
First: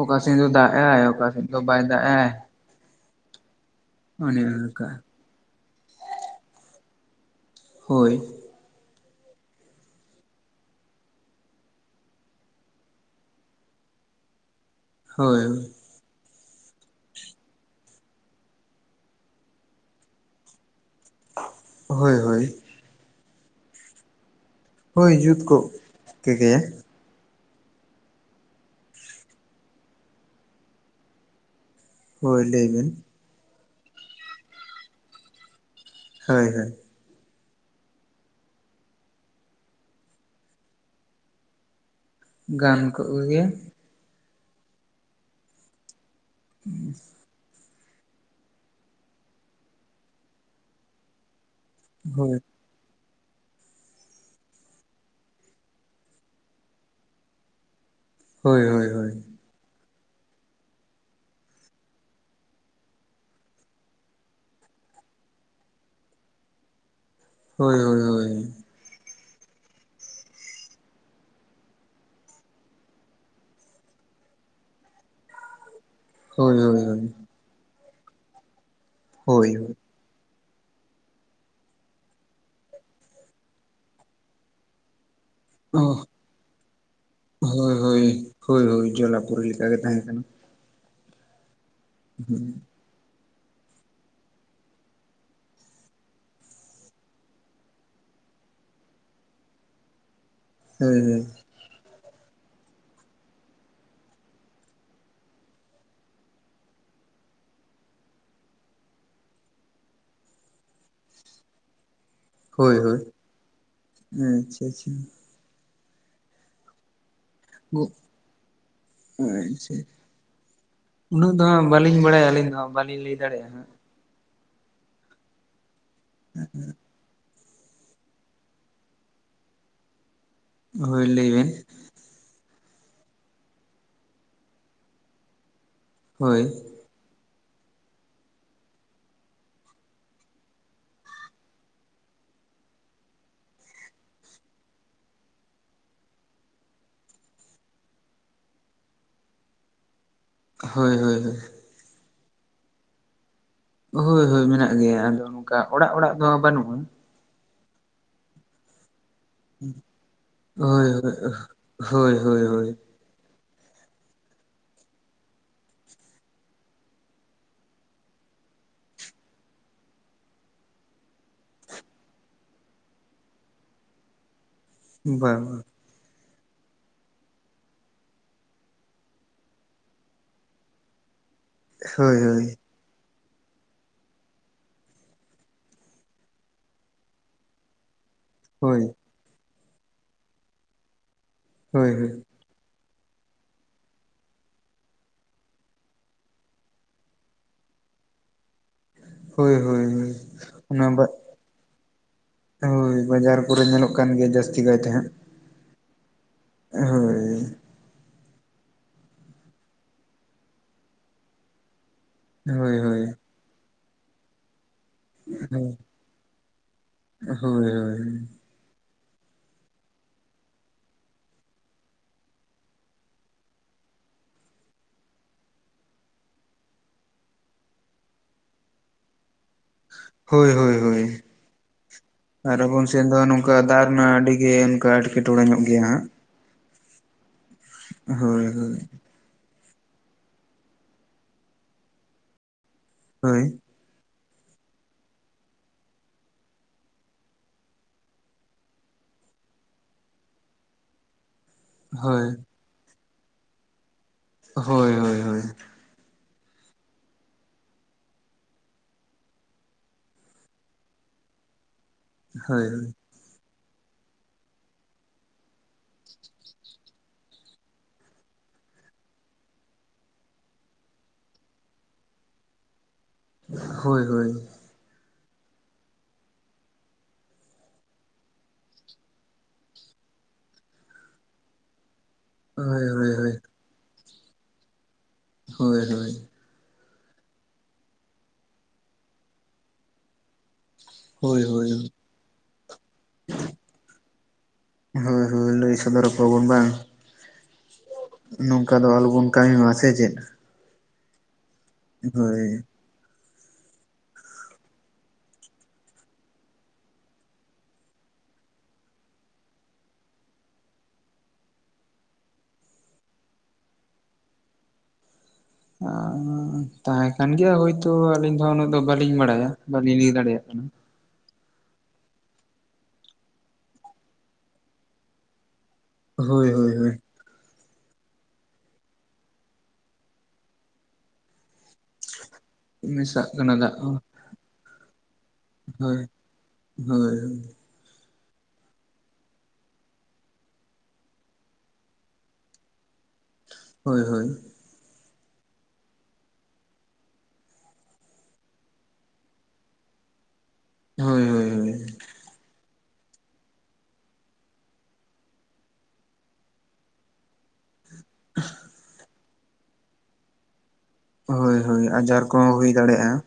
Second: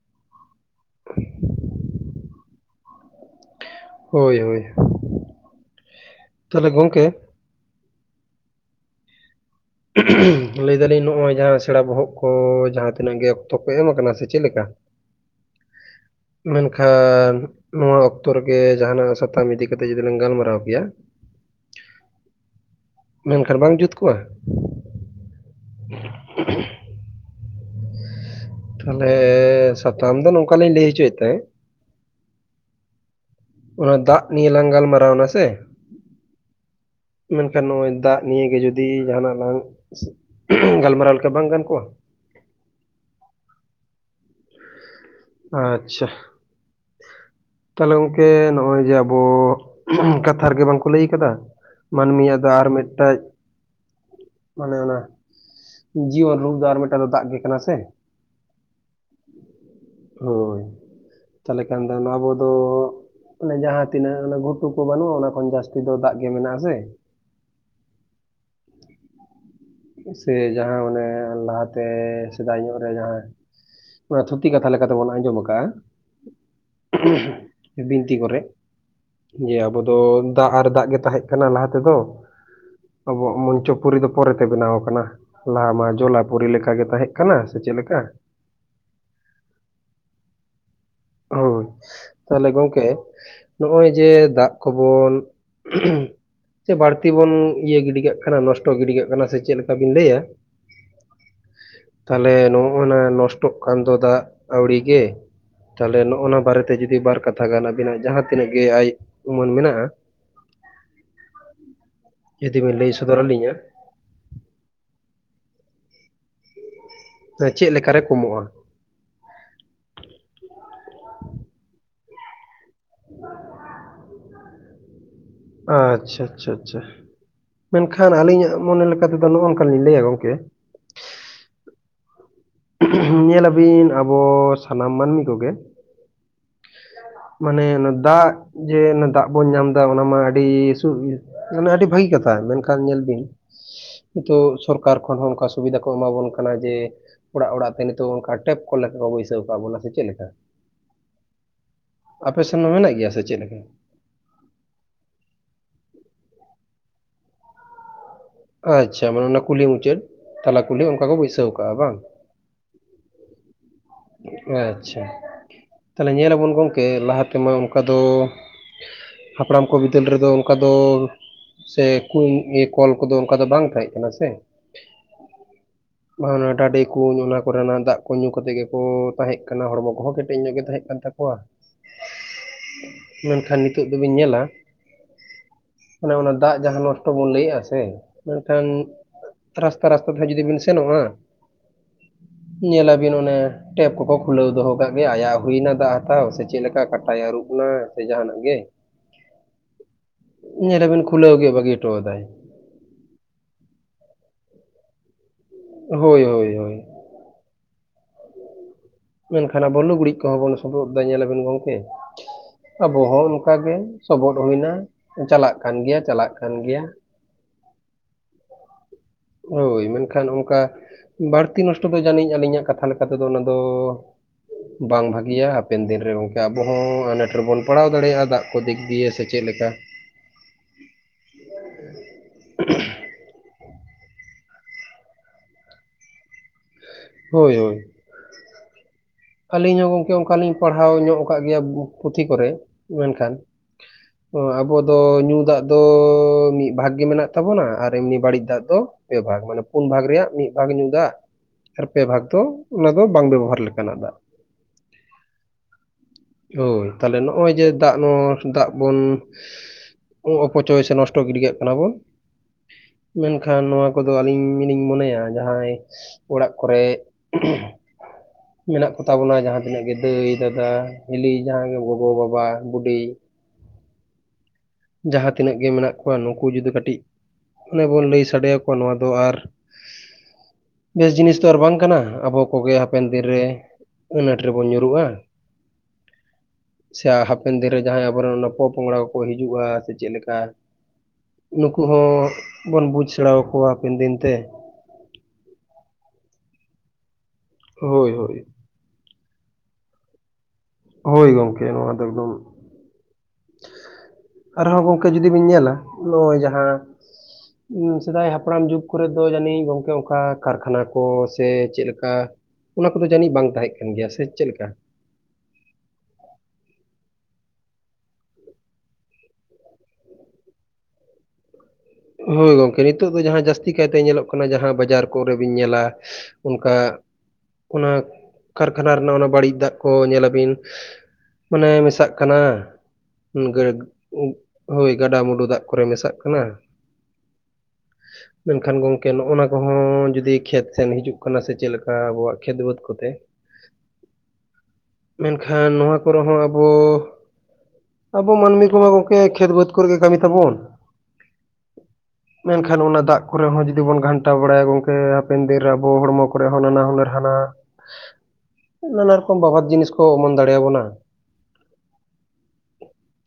ᱚᱠᱟ ᱥᱮᱱ ᱫᱚ ᱫᱟᱜ ᱦᱮᱸ ᱚᱠᱟ ᱥᱮ ᱫᱚ ᱵᱟᱭ ᱫᱟᱜ-ᱮ᱾ ᱦᱳᱭ ᱦᱳᱭ ᱚᱱᱠᱟ ᱛᱟᱞᱦᱮ ᱜᱚᱝᱠᱮ᱾ ᱦᱳᱭ᱾ ᱞᱟᱹᱭ ᱫᱟᱞᱤᱧ ᱱᱚᱜᱼᱚᱭ ᱡᱟᱦᱟᱸ ᱥᱮᱬᱟ ᱵᱚᱦᱚᱜ ᱠᱚ ᱡᱟᱦᱟᱸ ᱛᱤᱱᱟᱹᱜ ᱜᱮ ᱚᱠᱛᱚ ᱠᱚ ᱮᱢ ᱟᱠᱟᱱᱟ, ᱥᱮ ᱪᱮᱫ ᱞᱮᱠᱟ? ᱦᱳᱭ ᱳᱭ᱾ ᱢᱮᱱᱠᱷᱟᱱ ᱱᱚᱣᱟ ᱚᱠᱛᱚ ᱨᱮᱜᱮ ᱡᱟᱦᱟᱱᱟᱜ ᱥᱟᱛᱟᱢ ᱤᱫᱤ ᱠᱟᱛᱮᱜ ᱡᱩᱫᱤ ᱞᱟᱝ ᱜᱟᱞᱢᱟᱨᱟᱣ ᱠᱮᱭᱟ᱾ ᱦᱳᱭ ᱦᱳᱭ᱾ ᱢᱮᱱᱠᱷᱟᱱ ᱵᱟᱝ ᱡᱩᱛ ᱠᱚᱜᱼᱟ? ᱦᱳᱭ ᱡᱩᱛ ᱠᱚᱜ ᱠᱮᱜᱮᱭᱟ᱾ ᱛᱟᱷᱞᱮ ᱥᱟᱛᱟᱢ ᱫᱚ ᱱᱚᱝᱠᱟᱞᱤᱧ ᱞᱮᱭ ᱦᱚᱪᱚᱭᱮᱫ ᱛᱟᱦᱮᱸᱫ᱾ ᱦᱳᱭ ᱞᱮᱭ ᱵᱤᱱ᱾ ᱚᱱᱟ ᱫᱟᱜ ᱱᱤᱭᱮ ᱞᱟᱝ ᱜᱟᱞᱢᱟᱨᱟᱣ ᱮᱱᱟ ᱥᱮ? ᱦᱳᱭ ᱦᱳᱭ᱾ ᱢᱮᱱᱠᱷᱟᱱ ᱱᱚᱜᱼᱚᱭ ᱫᱟᱜ ᱱᱤᱭᱟᱹ ᱜᱮ ᱡᱩᱫᱤ ᱡᱟᱦᱟᱱᱟᱜ ᱞᱟᱝ ᱜᱟᱞᱢᱟᱨᱟᱣ ᱞᱮᱠᱷᱟᱡ ᱵᱟᱝ ᱜᱟᱱ ᱠᱚᱼᱟ? ᱜᱟᱱ ᱠᱚᱜ ᱠᱮᱜᱮᱭᱟ᱾ ᱟᱪᱪᱷᱟ᱾ [inaudible] ᱛᱟᱦᱞᱮ ᱜᱚᱝᱠᱮ ᱱᱚᱸᱜᱼᱚᱭ ᱡᱮ ᱟᱵᱚ, ᱠᱟᱛᱷᱟ ᱨᱮᱜᱮ ᱵᱟᱝᱠᱚ ᱞᱟᱹᱭ ᱟᱠᱟᱫᱟ᱾ ᱦᱳᱭ ᱢᱟᱹᱱᱢᱤᱭᱟᱜ ᱫᱚ ᱟᱨ ᱢᱤᱫᱴᱮᱡ ᱢᱟᱱᱮ ᱚᱱᱟ ᱡᱤᱭᱚᱱ ᱨᱩᱯ ᱫᱚ ᱟᱨ ᱢᱤᱫᱴᱟᱝ ᱫᱚ ᱫᱟᱜ ᱜᱮ ᱠᱟᱱᱟ ᱥᱮ? ᱦᱳᱭ ᱦᱳᱭ ᱦᱳᱭ᱾ ᱦᱳᱭ ᱛᱟᱦᱞᱮ ᱠᱷᱟᱱ ᱫᱚ ᱱᱟᱵᱚ ᱫᱚ ᱚᱱᱮ ᱡᱟᱦᱟᱸ ᱛᱤᱱᱟᱹᱜ ᱚᱱᱟ ᱜᱷᱩᱴᱩ ᱠᱚ ᱵᱟᱹᱱᱩᱜᱼᱟ ᱚᱱᱟ ᱠᱷᱚᱱ ᱡᱟᱹᱥᱛᱤ ᱫᱚ ᱫᱟᱜ ᱜᱮ ᱢᱮᱱᱟᱜ-ᱟ ᱥᱮ? ᱦᱳᱭ ᱦᱳᱭ ᱦᱳᱭ᱾ ᱥᱮ ᱡᱟᱦᱟᱸ ᱚᱱᱮ ᱞᱟᱦᱟᱛᱮ ᱥᱮᱫᱟᱭ ᱧᱚᱜ ᱨᱮ ᱡᱟᱦᱟᱸ ᱚᱱᱟ ᱛᱷᱩᱛᱤ ᱠᱟᱛᱷᱟ ᱞᱮᱠᱟᱛᱮᱵᱚᱱ ᱟᱸᱡᱚᱢ ᱟᱠᱟᱜᱼᱟ᱾ ᱦᱳᱭ ᱦᱳᱭ ᱦᱳᱭ᱾ ᱵᱤᱱᱛᱤ ᱠᱚᱨᱮ ᱦᱳᱭ ᱡᱮ ᱟᱵᱚ ᱛᱚ ᱫᱟᱜ ᱟᱨ ᱫᱟᱜ ᱜᱮ ᱛᱟᱦᱮᱸ ᱠᱟᱱᱟ ᱞᱟᱦᱟ ᱛᱮᱫᱚ, ᱟᱵᱚᱣᱟᱜ ᱢᱚᱧᱪᱚᱯᱩᱨᱤ ᱫᱚ ᱯᱚᱨᱮ ᱛᱮ ᱵᱮᱱᱟᱣ ᱟᱠᱟᱱᱟ ᱞᱟᱦᱟ ᱢᱟ ᱦᱳᱭ ᱡᱚᱞᱟᱯᱩᱨᱤ ᱞᱮᱠᱟ ᱜᱮ ᱛᱟᱦᱮᱸᱜ ᱠᱟᱱᱟ, ᱥᱮ ᱪᱮᱫ ᱦᱳᱭ ᱞᱮᱠᱟ? ᱦᱳᱭ ᱦᱳᱭ ᱡᱚᱞᱟᱯᱩᱨᱤ ᱞᱮᱠᱟ ᱜᱮ ᱛᱟᱦᱮᱸ ᱠᱟᱱᱟ ᱾ ᱦᱳᱭ ᱛᱟᱦᱞᱮ ᱜᱚᱝᱠᱮ ᱱᱚᱜᱚᱭ ᱡᱮ ᱫᱟᱜ ᱠᱚᱵᱚᱱ ᱥᱮ ᱵᱟᱹᱲᱛᱤ ᱵᱚᱱ ᱤᱭᱟᱹ ᱜᱤᱰᱤ ᱠᱟᱜ ᱠᱟᱱᱟ ᱱᱚᱥᱴᱚ ᱜᱤᱰᱤ ᱠᱟᱜ ᱠᱟᱱᱟ ᱥᱮ ᱪᱮᱫ ᱞᱮᱠᱟ ᱵᱤᱱ ᱞᱟᱹᱭᱟ? ᱦᱩᱸ ᱦᱩᱸ ᱛᱟᱦᱚᱞᱮ ᱱᱚᱜ ᱱᱟ ᱱᱚᱥᱴᱚᱜ ᱠᱟᱱ ᱫᱚ ᱫᱟᱜ ᱟᱹᱣᱲᱤ ᱜᱮ ᱛᱟᱦᱚᱞᱮ ᱱᱚᱜᱚ ᱱᱟ ᱵᱟᱨᱮᱛᱮ ᱡᱩᱫᱤ ᱵᱟᱨ ᱠᱟᱛᱷᱟ ᱜᱟᱱ ᱟᱵᱤᱱᱟᱜ ᱡᱟᱦᱟᱸ ᱛᱤᱱᱟᱹᱜ ᱜᱮ ᱟᱭ ᱩᱢᱟᱹᱱ ᱢᱮᱱᱟᱜᱼᱟ ᱡᱩᱫᱤ ᱵᱤᱱ ᱞᱟᱹᱭ ᱥᱚᱫᱚᱨ ᱟᱹᱞᱤᱧᱟᱜ? ᱦᱮᱸ ᱪᱷᱟ ᱪᱷᱟ ᱛᱚ ᱪᱮᱫ ᱞᱮᱠᱟ ᱨᱮ ᱠᱚᱢᱚᱜᱼᱟ? ᱟ ᱪᱷᱟ ᱩᱱᱟᱹᱜ ᱫᱚ ᱦᱟᱸᱜ ᱵᱟᱹᱞᱤᱧ ᱵᱟᱲᱟᱭᱟ ᱟᱹᱞᱤᱧ ᱫᱚ ᱦᱟᱸᱜ ᱵᱟᱹᱞᱤᱧ ᱞᱟᱹᱭ ᱫᱟᱲᱮᱭᱟᱜᱼᱟ ᱦᱟᱸᱜ᱾ ᱟ ᱪᱷᱟ ᱪᱷᱟ ᱪᱷᱟ᱾ ᱢᱮᱱᱠᱷᱟᱱ ᱟᱹᱞᱤᱧᱟᱜ ᱢᱚᱱᱮ ᱞᱮᱠᱟᱛᱮᱫᱚ ᱱᱚᱜᱼᱚ ᱱᱚᱝᱠᱟ ᱞᱤᱧ ᱞᱟᱹᱭᱟ ᱜᱚᱝᱠᱮ᱾ ᱦᱚᱭ ᱞᱟᱹᱭ ᱵᱤᱱ ᱾ ᱧᱮᱞᱟᱵᱤᱱ ᱟᱵᱚ ᱥᱟᱱᱟᱢ ᱢᱟᱹᱱᱢᱤ ᱠᱚᱜᱮ᱾ ᱦᱳᱭ ᱢᱟᱱᱮ ᱚᱱᱟ ᱫᱟᱜ ᱡᱮ ᱚᱱᱟ ᱫᱟᱜ ᱵᱚᱱ ᱧᱟᱢᱫᱟ ᱚᱱᱟ ᱢᱟ ᱟᱹᱰᱤ ᱥᱩᱨ ᱨᱮ ᱾ ᱚᱱᱮ ᱟᱹᱰᱤ ᱵᱷᱟᱹᱜᱤ ᱠᱟᱛᱷᱟ ᱢᱮᱱᱠᱷᱟᱱ ᱧᱮᱞ ᱵᱤᱱ᱾ ᱱᱤᱛᱚᱜ ᱥᱚᱨᱠᱟᱨ ᱠᱷᱚᱱ ᱦᱚᱸ ᱚᱱᱠᱟ ᱥᱩᱵᱤᱫᱷᱟ ᱠᱚ ᱮᱢᱟᱵᱚᱱ ᱠᱟᱱᱟ ᱡᱮ ᱾ ᱚᱲᱟᱜ ᱚᱲᱟᱜ ᱛᱮ ᱱᱤᱛᱚᱜ ᱚᱱᱠᱟ ᱴᱮᱯ ᱠᱚ ᱞᱮᱠᱟ ᱠᱚ ᱵᱟᱹᱭᱥᱟᱹᱣ ᱟᱠᱟᱫ ᱵᱚᱱᱟ ᱥᱮ ᱪᱮᱫ ᱞᱮᱠᱟ? ᱦᱳᱭ ᱦᱳᱭ ᱦᱳᱭ ᱟᱯᱮ ᱥᱮᱱ ᱢᱟ ᱢᱮᱱᱟᱜ ᱜᱮᱭᱟ ᱥᱮ ᱪᱮᱫ ᱞᱮᱠᱟ? ᱦᱳᱭ ᱦᱳᱭ ᱢᱮᱱᱟᱜ ᱜᱮᱭᱟ ᱟᱫᱚ ᱱᱚᱝᱠᱟ ᱚᱲᱟᱜ ᱚᱲᱟᱜ ᱫᱚ ᱵᱟᱹᱱᱩᱜᱼᱟ᱾ ᱟᱪᱪᱷᱟ ᱢᱟᱱᱮ ᱚᱱᱟ ᱠᱩᱞᱦᱤ ᱢᱩᱪᱟᱹᱫ ᱛᱟᱞᱟ ᱠᱩᱞᱦᱤ ᱦᱳᱭ ᱚᱱᱠᱟ ᱠᱚ ᱵᱟᱹᱭᱥᱟᱹᱣ ᱠᱟᱜᱼᱟ ᱵᱟᱝ? ᱦᱳᱭ ᱦᱳᱭ ᱦᱳᱭ ᱟᱪᱪᱷᱟ ᱛᱟᱦᱞᱮ ᱧᱮᱞ ᱟᱵᱚᱱ ᱜᱚᱝᱠᱮ ᱞᱟᱦᱟ ᱛᱮᱢᱟ ᱚᱱᱠᱟ ᱫᱚ ᱦᱟᱯᱲᱟᱢ ᱠᱚ ᱵᱤᱫᱟᱹᱞ ᱨᱮᱫᱚ ᱚᱱᱠᱟ ᱫᱚ ᱥᱮ ᱠᱩᱧ ᱤᱟᱹ ᱠᱚᱞ ᱠᱚᱫᱚ ᱚᱱᱠᱟ ᱫᱚ ᱵᱟᱝ ᱛᱟᱦᱮᱸ ᱠᱟᱱᱟ ᱥᱮ᱾ ᱵᱟᱝ ᱵᱟᱝ ᱵᱟ ᱚᱱᱟ ᱰᱟᱹᱰᱮ ᱠᱩᱧ ᱚᱱᱟ ᱠᱚᱨᱮᱱᱟᱜ ᱫᱟᱜ ᱠᱚ ᱧᱩ ᱠᱟᱛᱮ ᱜᱮ ᱠᱳ ᱛᱟᱦᱮᱸᱜ ᱠᱟᱱᱟ ᱦᱚᱲᱢᱚ ᱠᱚᱦᱚᱸ ᱠᱮᱴᱮᱡ ᱧᱚᱜ ᱜᱮ ᱛᱟᱦᱮᱸ ᱠᱟᱱ ᱛᱟᱠᱚᱣᱟ᱾ ᱦᱳᱭ ᱦᱳᱭ ᱢᱮᱱᱠᱷᱟᱱ ᱱᱤᱛᱚᱜ ᱫᱚᱵᱤᱱ ᱧᱮᱞᱟ ᱚᱱᱮ ᱚᱱᱟ ᱫᱟᱜ ᱡᱟᱦᱟᱸ ᱱᱚᱥᱴᱚ ᱵᱚᱱ ᱞᱟᱹᱭᱟᱜᱼᱟ ᱥᱮ ᱢᱮᱱᱠᱷᱟᱱ ᱦᱳᱭ ᱨᱟᱥᱛᱟ ᱨᱟᱥᱛᱟ ᱛᱮᱦᱚ ᱡᱩᱫᱤ ᱵᱚᱱ ᱥᱮᱱᱚᱜᱼᱟ ᱦᱳᱭ ᱦᱳᱭ ᱧᱮᱞ ᱟᱵᱤᱱ ᱚᱱᱮ ᱴᱮᱯ ᱠᱚᱠᱚ ᱠᱷᱩᱞᱟᱹᱣ ᱫᱚᱦᱚ ᱠᱟᱜ ᱜᱮᱭᱟ ᱟᱭᱟᱜ ᱦᱩᱭᱱᱟ ᱫᱟᱜ ᱦᱟᱛᱟᱣ ᱥᱮ ᱪᱮᱫ ᱞᱮᱠᱟ ᱠᱟᱴᱟᱭ ᱟᱹᱨᱩᱵ ᱮᱱᱟ ᱥᱮ ᱡᱟᱦᱟᱱᱟᱜ ᱜᱮ᱾ ᱦᱳᱭ ᱦᱳᱭ ᱚᱱᱟ ᱧᱮᱞᱮᱵᱤᱱ ᱠᱷᱩᱞᱟᱣ ᱜᱮ ᱵᱟᱹᱜᱤ ᱦᱚᱴᱚᱣᱟᱫᱟᱭ᱾ ᱦᱳᱭ ᱵᱟᱡᱟᱨ ᱠᱚᱨᱮ ᱧᱮᱞᱚᱜ ᱠᱟᱱ ᱜᱮᱭᱟ ᱡᱟᱹᱥᱛᱤ ᱠᱟᱭ ᱛᱮᱦᱟᱸᱜ᱾ ᱦᱳᱭ ᱦᱳᱭ ᱦᱳᱭ ᱦᱳᱭ ᱢᱮᱱᱠᱷᱟᱱ ᱟᱵᱚ ᱞᱩᱜᱽᱲᱤᱡ ᱠᱚᱦᱚᱸ ᱵᱚᱱ ᱥᱚᱵᱚᱫᱽ ᱫᱟ ᱧᱮᱞᱟᱵᱚᱱ ᱜᱚᱝᱠᱮ ᱦᱳᱭ ᱟᱵᱚ ᱦᱳᱭ ᱦᱚᱸ ᱚᱱᱠᱟᱜᱮ᱾ ᱥᱚᱵᱚᱴᱚᱜ ᱦᱩᱭ ᱱᱟ ᱪᱟᱞᱟᱜ ᱠᱟᱱ ᱜᱮᱭᱟ ᱪᱟᱞᱟᱜ ᱠᱟᱱ ᱜᱮᱭᱟ ᱦᱳᱭ ᱦᱳᱭ ᱦᱳᱭ ᱢᱮᱱᱠᱷᱟᱱ ᱚᱱᱠᱟ ᱵᱟᱹᱲᱛᱤ ᱱᱚᱥᱴᱚ ᱫᱚ ᱡᱟᱹᱱᱤᱡ ᱟᱹᱞᱤᱧᱟᱜ ᱠᱟᱛᱷᱟ ᱞᱮᱠᱟᱛᱮᱫᱚ ᱚᱱᱟ ᱫᱚ ᱵᱟᱝ ᱵᱷᱟᱹᱜᱤᱭᱟ ᱦᱟᱯᱮᱱ ᱫᱤᱱ ᱨᱮ ᱜᱚᱝᱠᱮ ᱟᱵᱚᱦᱚᱸ ᱟᱱᱟᱴ ᱨᱮᱵᱚᱱ ᱯᱟᱲᱟᱣ ᱫᱟᱲᱮᱟᱜᱼᱟ ᱫᱟᱜᱽ ᱠᱚ ᱫᱤᱠ ᱫᱤᱭᱟᱹ ᱥᱮ ᱪᱮᱫ ᱞᱮᱠᱟ᱾ ᱦᱳᱭ ᱦᱳᱭ ᱦᱳᱭ᱾ ᱟᱨ ᱟᱵᱚᱱ ᱥᱮᱱ ᱫᱚ ᱱᱚᱝᱠᱟ ᱫᱟᱜᱽ ᱨᱮᱱᱟᱜ ᱟᱹᱰᱤ ᱜᱮ ᱚᱱᱠᱟ ᱮᱴᱠᱮᱴᱚᱸᱬᱮ ᱧᱚᱜ ᱜᱮᱭᱟ ᱦᱟᱸᱜ᱾ ᱦᱳᱭ ᱦᱳᱭ, ᱦᱳᱭ ᱦᱳᱭ ᱟᱹᱞᱤᱧ ᱦᱚᱸ ᱜᱚᱝᱠᱮ ᱚᱱᱠᱟᱞᱤᱧ ᱯᱟᱲᱦᱟᱣ ᱧᱚᱜ ᱠᱟᱜ ᱜᱮᱭᱟ ᱵᱩᱠ ᱯᱩᱛᱷᱤ ᱠᱚᱨᱮ ᱢᱮᱱᱠᱷᱟᱱ ᱚ ᱟᱵᱚ ᱫᱚ ᱧᱩ ᱫᱟᱜᱽ ᱫᱚ ᱢᱤᱜ ᱵᱷᱟᱜ ᱜᱮ ᱢᱮᱱᱟᱜ ᱛᱟᱵᱚᱱᱟ ᱟᱨ ᱮᱢᱱᱤ ᱵᱟᱹᱲᱤᱜ ᱫᱟᱜᱽ ᱫᱚ ᱯᱮ ᱵᱷᱟᱜᱽ ᱢᱟᱱᱮ ᱯᱩᱱ ᱵᱷᱟᱜᱽ ᱨᱮᱭᱟᱜ ᱢᱤᱜ ᱵᱷᱟᱜᱽ ᱧᱩ ᱫᱟᱜ, ᱟᱨ ᱯᱮ ᱵᱷᱟᱜᱽ ᱦᱳᱭ ᱫᱚ ᱚᱱᱟ ᱫᱚ ᱵᱟᱝ ᱵᱮᱵᱚᱦᱟᱨ ᱞᱮᱠᱟᱱᱟᱜ ᱫᱟᱜᱽ᱾ ᱦᱳᱭ ᱦᱳᱭ ᱦᱳᱭ᱾ ᱦᱳᱭ ᱛᱟᱦᱞᱮ ᱱᱚᱜᱼᱚᱭ ᱡᱮ ᱫᱟᱜᱽ ᱱᱚᱣᱟ ᱫᱟᱜᱽ ᱵᱚᱱ ᱩ ᱚᱯᱚᱪᱚᱭ ᱥᱮ ᱱᱚᱥᱴᱚ ᱜᱤᱰᱤᱠᱟᱜ ᱠᱟᱱᱟ ᱵᱚᱱ ᱦᱳᱭ ᱦᱳᱭ᱾ ᱢᱮᱱᱠᱷᱟᱱ ᱱᱚᱣᱟ ᱠᱚᱫᱚ ᱟᱹᱞᱤᱧ ᱢᱟᱹᱞᱤᱧ ᱢᱚᱱᱮᱭᱟ ᱡᱟᱦᱟᱸᱭ ᱚᱲᱟᱜ ᱠᱚᱨᱮᱜ ᱢᱮᱱᱟᱜ ᱠᱚ ᱛᱟᱵᱚᱱᱟ ᱡᱟᱦᱟᱸ ᱛᱤᱱᱟᱹᱜ ᱜᱮ ᱫᱟᱹᱭ ᱫᱟᱫᱟ ᱦᱮᱞᱤ ᱡᱟᱦᱟᱸᱭ ᱜᱮ ᱜᱚᱜᱚ ᱵᱟᱵᱟ ᱵᱩᱰᱤ, ᱦᱳᱭ ᱦᱳᱭ, ᱡᱟᱦᱟᱸ ᱛᱤᱱᱟᱹᱜ ᱜᱮ ᱢᱮᱱᱟᱜ ᱠᱚᱣᱟ ᱱᱩᱠᱩ ᱡᱩᱫᱤ ᱠᱟᱹᱴᱤᱜ ᱚᱱᱮ ᱵᱚᱱ ᱞᱟᱹᱭ ᱥᱟᱰᱮᱭᱟᱠᱚᱣᱟ ᱱᱚᱣᱟ ᱫᱚ ᱟᱨ ᱵᱮᱥ ᱡᱤᱱᱤᱥ ᱛᱚ ᱟᱨ ᱵᱟᱝ ᱠᱟᱱᱟ ᱟᱵᱚ ᱠᱚᱜᱮ ᱦᱳᱭ ᱦᱳᱭ ᱦᱟᱯᱮᱱ ᱦᱳᱭ ᱫᱤᱱ ᱦᱳᱭ ᱨᱮ ᱟᱹᱱᱟᱹᱴ ᱨᱮᱵᱚᱱ ᱧᱩᱨᱩᱜᱼᱟ᱾ ᱦᱳᱭ ᱦᱳᱭ, ᱥᱮ ᱦᱟᱯᱮᱱ ᱫᱤᱱ ᱨᱮ ᱡᱟᱦᱟᱸᱭ ᱟᱵᱚᱨᱮᱱ ᱚᱱᱟ ᱯᱚᱼᱯᱚᱝᱲᱟ ᱠᱚᱠᱚ ᱦᱤᱡᱩᱜᱼᱟ ᱥᱮ ᱪᱮᱜᱞᱮᱠᱟ ᱦᱳᱭ ᱱᱩᱠᱩ ᱦᱚᱸ ᱵᱚᱱ ᱵᱩᱡᱽ ᱥᱮᱬᱟᱣᱟᱠᱚᱣᱟ ᱦᱟᱯᱮᱱ ᱫᱤᱱ ᱛᱮ᱾ ᱦᱳᱭ ᱦᱳᱭ ᱞᱟᱹᱭ ᱥᱚᱫᱚᱨ ᱠᱚᱣᱟ ᱵᱚᱱ ᱵᱟᱝ᱾ ᱦᱳᱭ ᱦᱳᱭ, ᱱᱚᱠᱟ ᱫᱚ ᱟᱞᱚᱵᱚᱱ ᱠᱟᱹᱢᱤ ᱢᱟ ᱥᱮ ᱪᱮᱫ᱾ ᱦᱳᱭ ᱜᱚᱝᱠᱮ ᱱᱚᱣᱟ ᱫᱚ ᱮᱠᱫᱚᱢ ᱦᱳᱭ ᱟᱨᱦᱚᱸ ᱜᱚᱝᱠᱮ ᱡᱩᱫᱤ ᱵᱤᱱ ᱧᱮᱞᱟ, ᱱᱚᱜᱼᱚᱭ ᱡᱟᱦᱟᱸ ᱥᱮᱫᱟᱭ ᱦᱟᱯᱲᱟᱢ ᱡᱩᱜᱽ ᱠᱚᱨᱮ ᱫᱚ ᱡᱟᱹᱱᱤᱡ ᱜᱚᱝᱠᱮ ᱚᱱᱠᱟ ᱠᱟᱨᱠᱷᱟᱱᱟ ᱠᱚ, ᱥᱮ ᱪᱮᱜ ᱞᱮᱠᱟ ᱚᱱᱟ ᱠᱚᱫᱚ ᱡᱟᱹᱱᱤᱡ ᱵᱟᱝ ᱛᱟᱦᱮᱸ ᱠᱟᱱ ᱜᱮᱭᱟ, ᱥᱮ ᱪᱮᱫ ᱞᱮᱠᱟ? ᱟᱸ ᱛᱟᱦᱮᱸ ᱠᱟᱱ ᱜᱮᱭᱟ ᱦᱳᱭᱛᱳ ᱟᱹᱞᱤᱧ ᱫᱚ ᱩᱱᱟᱹᱜ ᱫᱚ ᱵᱟᱹᱞᱤᱧ ᱵᱟᱲᱟᱭᱟ, ᱵᱟᱹᱞᱤᱧ ᱞᱟᱹᱭ ᱫᱟᱲᱮᱭᱟᱜ ᱠᱟᱱᱟ᱾ ᱦᱳᱭ ᱜᱚᱝᱠᱮ ᱱᱤᱛᱚᱜ ᱫᱚ ᱡᱟᱦᱟᱸ ᱡᱟᱹᱥᱛᱤ ᱠᱟᱭᱛᱮ ᱧᱮᱞᱚᱜ ᱠᱟᱱᱟ, ᱡᱟᱦᱟᱸ ᱵᱟᱡᱟᱨ ᱠᱚᱨᱮᱵᱤᱱ ᱧᱮᱞᱟ᱾ ᱦᱳᱭ ᱦᱳᱭ ᱚᱱᱠᱟ ᱦᱳᱭ ᱚᱱᱟ ᱠᱟᱨᱠᱷᱟᱱᱟ ᱨᱮᱱᱟᱜ ᱚᱱᱟ ᱵᱟᱹᱲᱤᱜ ᱫᱟᱜᱽ ᱠᱚ ᱧᱮᱞᱟᱵᱤᱱ ᱢᱟᱱᱮ ᱢᱮᱛᱟᱜ ᱠᱟᱱᱟ ᱢᱮᱥᱟᱜ ᱠᱟᱱᱟ ᱫᱟᱜ ᱦᱚᱸ ᱦᱳᱭ ᱜᱟᱰᱟᱢᱩᱸᱰᱩ ᱫᱟᱜᱽ ᱠᱚᱨᱮ ᱢᱮᱥᱟᱜ ᱠᱟᱱᱟ᱾ ᱦᱚᱭ ᱦᱚᱭ᱾ ᱢᱮᱱᱠᱷᱟᱱ ᱜᱚᱝᱠᱮ ᱱᱚᱜᱼᱚᱱᱟ ᱠᱚᱦᱚᱸ ᱡᱩᱫᱤ ᱠᱷᱮᱛ ᱥᱮᱱ ᱦᱤᱡᱩᱜ ᱠᱟᱱᱟ ᱥᱮ ᱪᱮᱫ ᱞᱮᱠᱟ ᱟᱵᱚᱣᱟᱜ ᱠᱷᱮᱛ ᱵᱟᱹᱫᱽ ᱠᱚᱛᱮ, ᱦᱳᱭ ᱦᱳᱭ᱾ ᱢᱮᱱᱠᱷᱟᱱ ᱱᱚᱣᱟ ᱠᱚᱨᱮ ᱦᱚᱸ ᱟᱵᱚ, ᱟᱵᱚ ᱢᱟᱹᱱᱢᱤ ᱠᱚᱢᱟ ᱜᱚᱝᱠᱮ, ᱠᱷᱮᱛ ᱵᱟᱹᱫᱽ ᱠᱚᱨᱮᱜᱮ ᱠᱟᱹᱢᱤ ᱛᱟᱵᱚᱱ᱾ ᱦᱳᱭ ᱦᱳᱭ ᱦᱳᱭ᱾ ᱢᱮᱱᱠᱷᱟᱱ ᱚᱱᱟ ᱫᱟᱜ ᱠᱚᱨᱮ ᱦᱚᱸ ᱡᱩᱫᱤ ᱵᱚᱱ ᱜᱷᱟᱱᱴᱟ ᱵᱟᱲᱟᱭᱟ ᱜᱚᱝᱠᱮ, ᱦᱟᱯᱮᱱ ᱫᱤᱱ ᱨᱮ ᱟᱵᱚ ᱦᱚᱲᱢᱚ ᱠᱚᱨᱮ ᱦᱚᱸ ᱱᱟᱱᱟ ᱦᱩᱱᱟᱹᱨ ᱦᱟᱱᱟ ᱱᱟᱱᱟ ᱨᱚᱠᱚᱢ ᱵᱟᱵᱟᱛ ᱡᱤᱱᱤᱥ ᱠᱚ ᱚᱢᱚᱱ ᱫᱟᱲᱮᱭ ᱵᱚᱱᱟ᱾ ᱦᱳᱭ ᱦᱳᱭ ᱟᱡᱟᱨ ᱠᱚᱦᱚᱸ ᱦᱩᱭ ᱫᱟᱲᱮᱜᱼᱟ᱾ᱦᱳᱭ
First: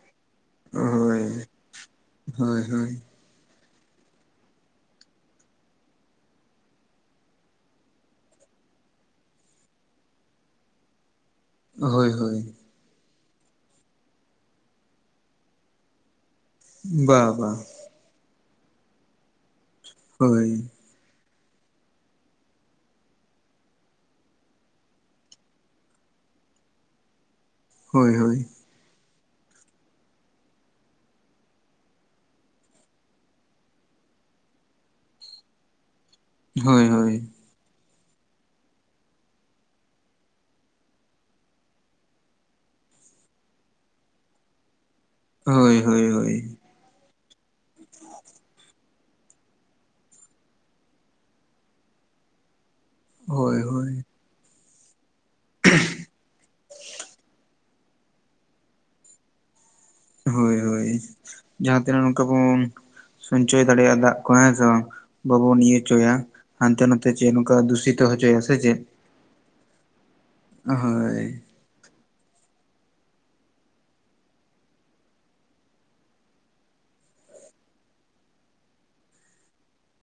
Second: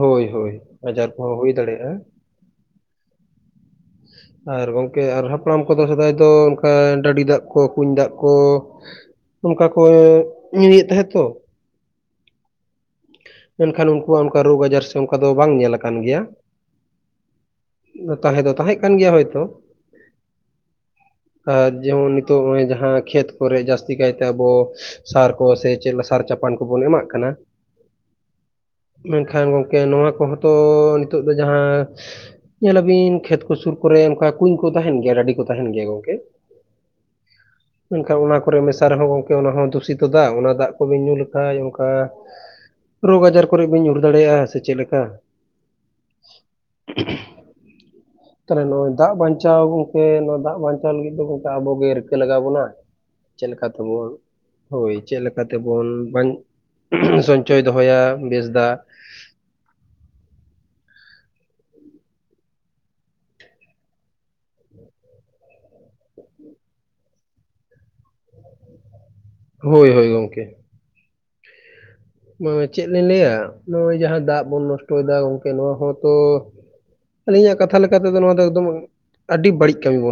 ᱦᱳᱭ ᱦᱳᱭ ᱟᱡᱟᱨ ᱦᱳᱭ, ᱠᱚᱦᱚᱸ ᱦᱩᱭ ᱫᱟᱲᱮᱭᱟᱜᱼᱟ ᱦᱳᱭ ᱦᱳᱭ᱾ [unintelligible] ᱟᱨ ᱜᱚᱝᱠᱮ ᱟᱨ ᱦᱟᱯᱲᱟᱢ ᱠᱚᱫᱚ ᱥᱮᱫᱟᱭ ᱫᱚ ᱚᱱᱠᱟ, ᱰᱟᱹᱰᱤ ᱫᱟᱜ ᱠᱚ ᱠᱩᱧ ᱫᱟᱜ ᱠᱚ ᱚᱱᱠᱟ ᱠᱚ ᱧᱩᱭᱮᱫ ᱛᱟᱦᱮᱸ ᱛᱚ, ᱦᱳᱭ ᱦᱳᱭ᱾ ᱢᱮᱱᱠᱷᱟᱱ ᱩᱱᱠᱩᱣᱟᱜ ᱚᱱᱠᱟ ᱨᱳᱜᱽ ᱟᱡᱟᱨ ᱥᱮ ᱚᱱᱠᱟ ᱫᱚ ᱵᱟᱝ ᱧᱮᱞ ᱠᱟᱱ ᱜᱮᱭᱟ᱾ ᱵᱟ ᱵᱟ᱾ ᱛᱟᱦᱮᱸ ᱫᱚ ᱛᱟᱦᱮᱸ ᱠᱟᱱ ᱜᱮᱭᱟ ᱦᱳᱭᱛᱚ᱾ ᱦᱳᱭ᱾ ᱟᱨ ᱡᱮᱢᱚᱱ ᱱᱤᱛᱚᱜ ᱱᱚᱸᱜᱼᱚᱭ ᱡᱟᱦᱟᱸ ᱠᱷᱮᱛ ᱠᱚᱨᱮ ᱡᱟᱹᱥᱛᱤ ᱠᱟᱭᱛᱮ ᱟᱵᱚ ᱥᱟᱨ ᱠᱚ ᱥᱮ ᱪᱮᱫ ᱥᱟᱨ ᱪᱟᱯᱟᱱ ᱠᱚᱵᱚᱱ ᱮᱢᱟᱜ ᱠᱟᱱᱟ, ᱦᱳᱭ ᱦᱳᱭ᱾ ᱢᱮᱱᱠᱷᱟᱱ ᱜᱚᱢᱠᱮ ᱱᱚᱣᱟ ᱠᱚᱦᱚᱸ ᱛᱚ ᱱᱤᱛᱚᱜ ᱫᱚ ᱡᱟᱦᱟᱸ ᱧᱮᱞᱟᱵᱤᱱ ᱠᱷᱮᱛ ᱠᱚ ᱥᱩᱨ ᱠᱚᱨᱮ ᱚᱱᱠᱟ ᱠᱩᱧ ᱠᱚ ᱛᱟᱦᱮᱸᱱ ᱜᱮᱭᱟ, ᱰᱟᱹᱰᱤ ᱠᱚ ᱛᱟᱦᱮᱸᱱ ᱜᱮᱭᱟ ᱜᱚᱝᱠᱮ᱾ ᱦᱳᱭ ᱦᱳᱭ᱾ [unintelligible] ᱢᱮᱱᱠᱷᱟᱱ ᱚᱱᱟ ᱠᱚᱨᱮᱜ ᱢᱮᱥᱟ ᱨᱮᱦᱚᱸ ᱜᱚᱢᱠᱮ ᱚᱱᱟ ᱦᱚᱸ ᱫᱩᱥᱤᱛᱚ ᱫᱟ, ᱚᱱᱟ ᱫᱟᱜ ᱠᱚᱵᱤᱱ ᱧᱩ ᱞᱮᱠᱷᱟᱡ ᱚᱱᱠᱟ ᱨᱳᱜᱽ ᱟᱡᱟᱨ ᱠᱚᱨᱮᱜ ᱵᱟᱹᱱ ᱧᱩᱨ ᱫᱟᱲᱮᱭᱟᱜᱼᱟ ᱥᱮ ᱪᱮᱫ ᱞᱮᱠᱟ? ᱦᱳᱭ ᱦᱳᱭ ᱦᱳᱭ᱾ [inaudible] ᱛᱟᱦᱚᱞᱮ ᱱᱚᱸᱜᱼᱚᱭ ᱫᱟᱜ ᱵᱟᱧᱪᱟᱣ ᱜᱚᱢᱠᱮ ᱱᱚᱣᱟ ᱫᱟᱜ ᱵᱟᱧᱪᱟᱣ ᱞᱟᱹᱜᱤᱫ ᱫᱚ, ᱜᱚᱢᱠᱮ ᱟᱵᱚᱜ ᱜᱮ ᱨᱤᱠᱟᱹ ᱞᱟᱜᱟᱣ ᱵᱚᱱᱟ᱾ ᱦᱳᱭ ᱪᱮᱫᱠᱟ ᱦᱳᱭ ᱛᱮᱵᱚᱱ ᱦᱳᱭ ᱪᱮᱫᱞᱮᱠᱟ ᱛᱮᱵᱚᱱ ᱵᱟᱧ ᱥᱚᱧᱪᱚᱭ ᱫᱚᱦᱚᱭᱟ ᱵᱮᱥ ᱫᱟᱜ, ᱦᱳᱭ ᱦᱳᱭ ᱡᱟᱦᱟᱸ ᱛᱤᱱᱟᱹᱜ ᱱᱚᱝᱠᱟ ᱵᱚᱱ ᱥᱚᱧᱪᱚᱭ ᱫᱟᱲᱮᱭᱟᱜᱼᱟ, ᱫᱟᱜ ᱠᱚ ᱦᱮᱸ ᱥᱮ ᱵᱟᱝ? ᱵᱟᱵᱚᱱ ᱱᱤᱭᱟᱹ ᱦᱚ ᱪᱚᱭᱟ, ᱦᱟᱸᱱᱛᱮ ᱱᱟᱛᱮ ᱪᱮ ᱱᱚᱠᱟ ᱫᱩᱥᱤᱛ ᱦᱚᱪᱚᱭᱟ ᱥᱮ ᱪᱮᱫ? ᱦᱳᱭ ᱦᱳᱭ ᱜᱚᱢᱠᱮ᱾ ᱦᱳᱭ᱾ ᱱᱚᱸᱜᱼᱚᱭ ᱪᱮᱫ ᱞᱤᱧ ᱞᱟᱹᱭᱟ, ᱱᱚᱸᱜᱼᱚᱭ ᱡᱟᱦᱟᱸ ᱫᱟᱜ ᱵᱚᱱ ᱱᱚᱥᱴᱚᱭᱫᱟ ᱜᱚᱝᱠᱮ ᱱᱚᱣᱟ ᱦᱚᱸᱛᱚ ᱟᱹᱞᱤᱧᱟᱜ ᱠᱟᱛᱷᱟ ᱞᱮᱠᱟ ᱛᱮᱫᱚ, ᱱᱚᱣᱟ ᱫᱚ ᱮᱠᱫᱚᱢ ᱟᱹᱰᱤ ᱵᱟᱹᱲᱤᱡ ᱠᱟᱹᱢᱤ ᱵᱚᱱ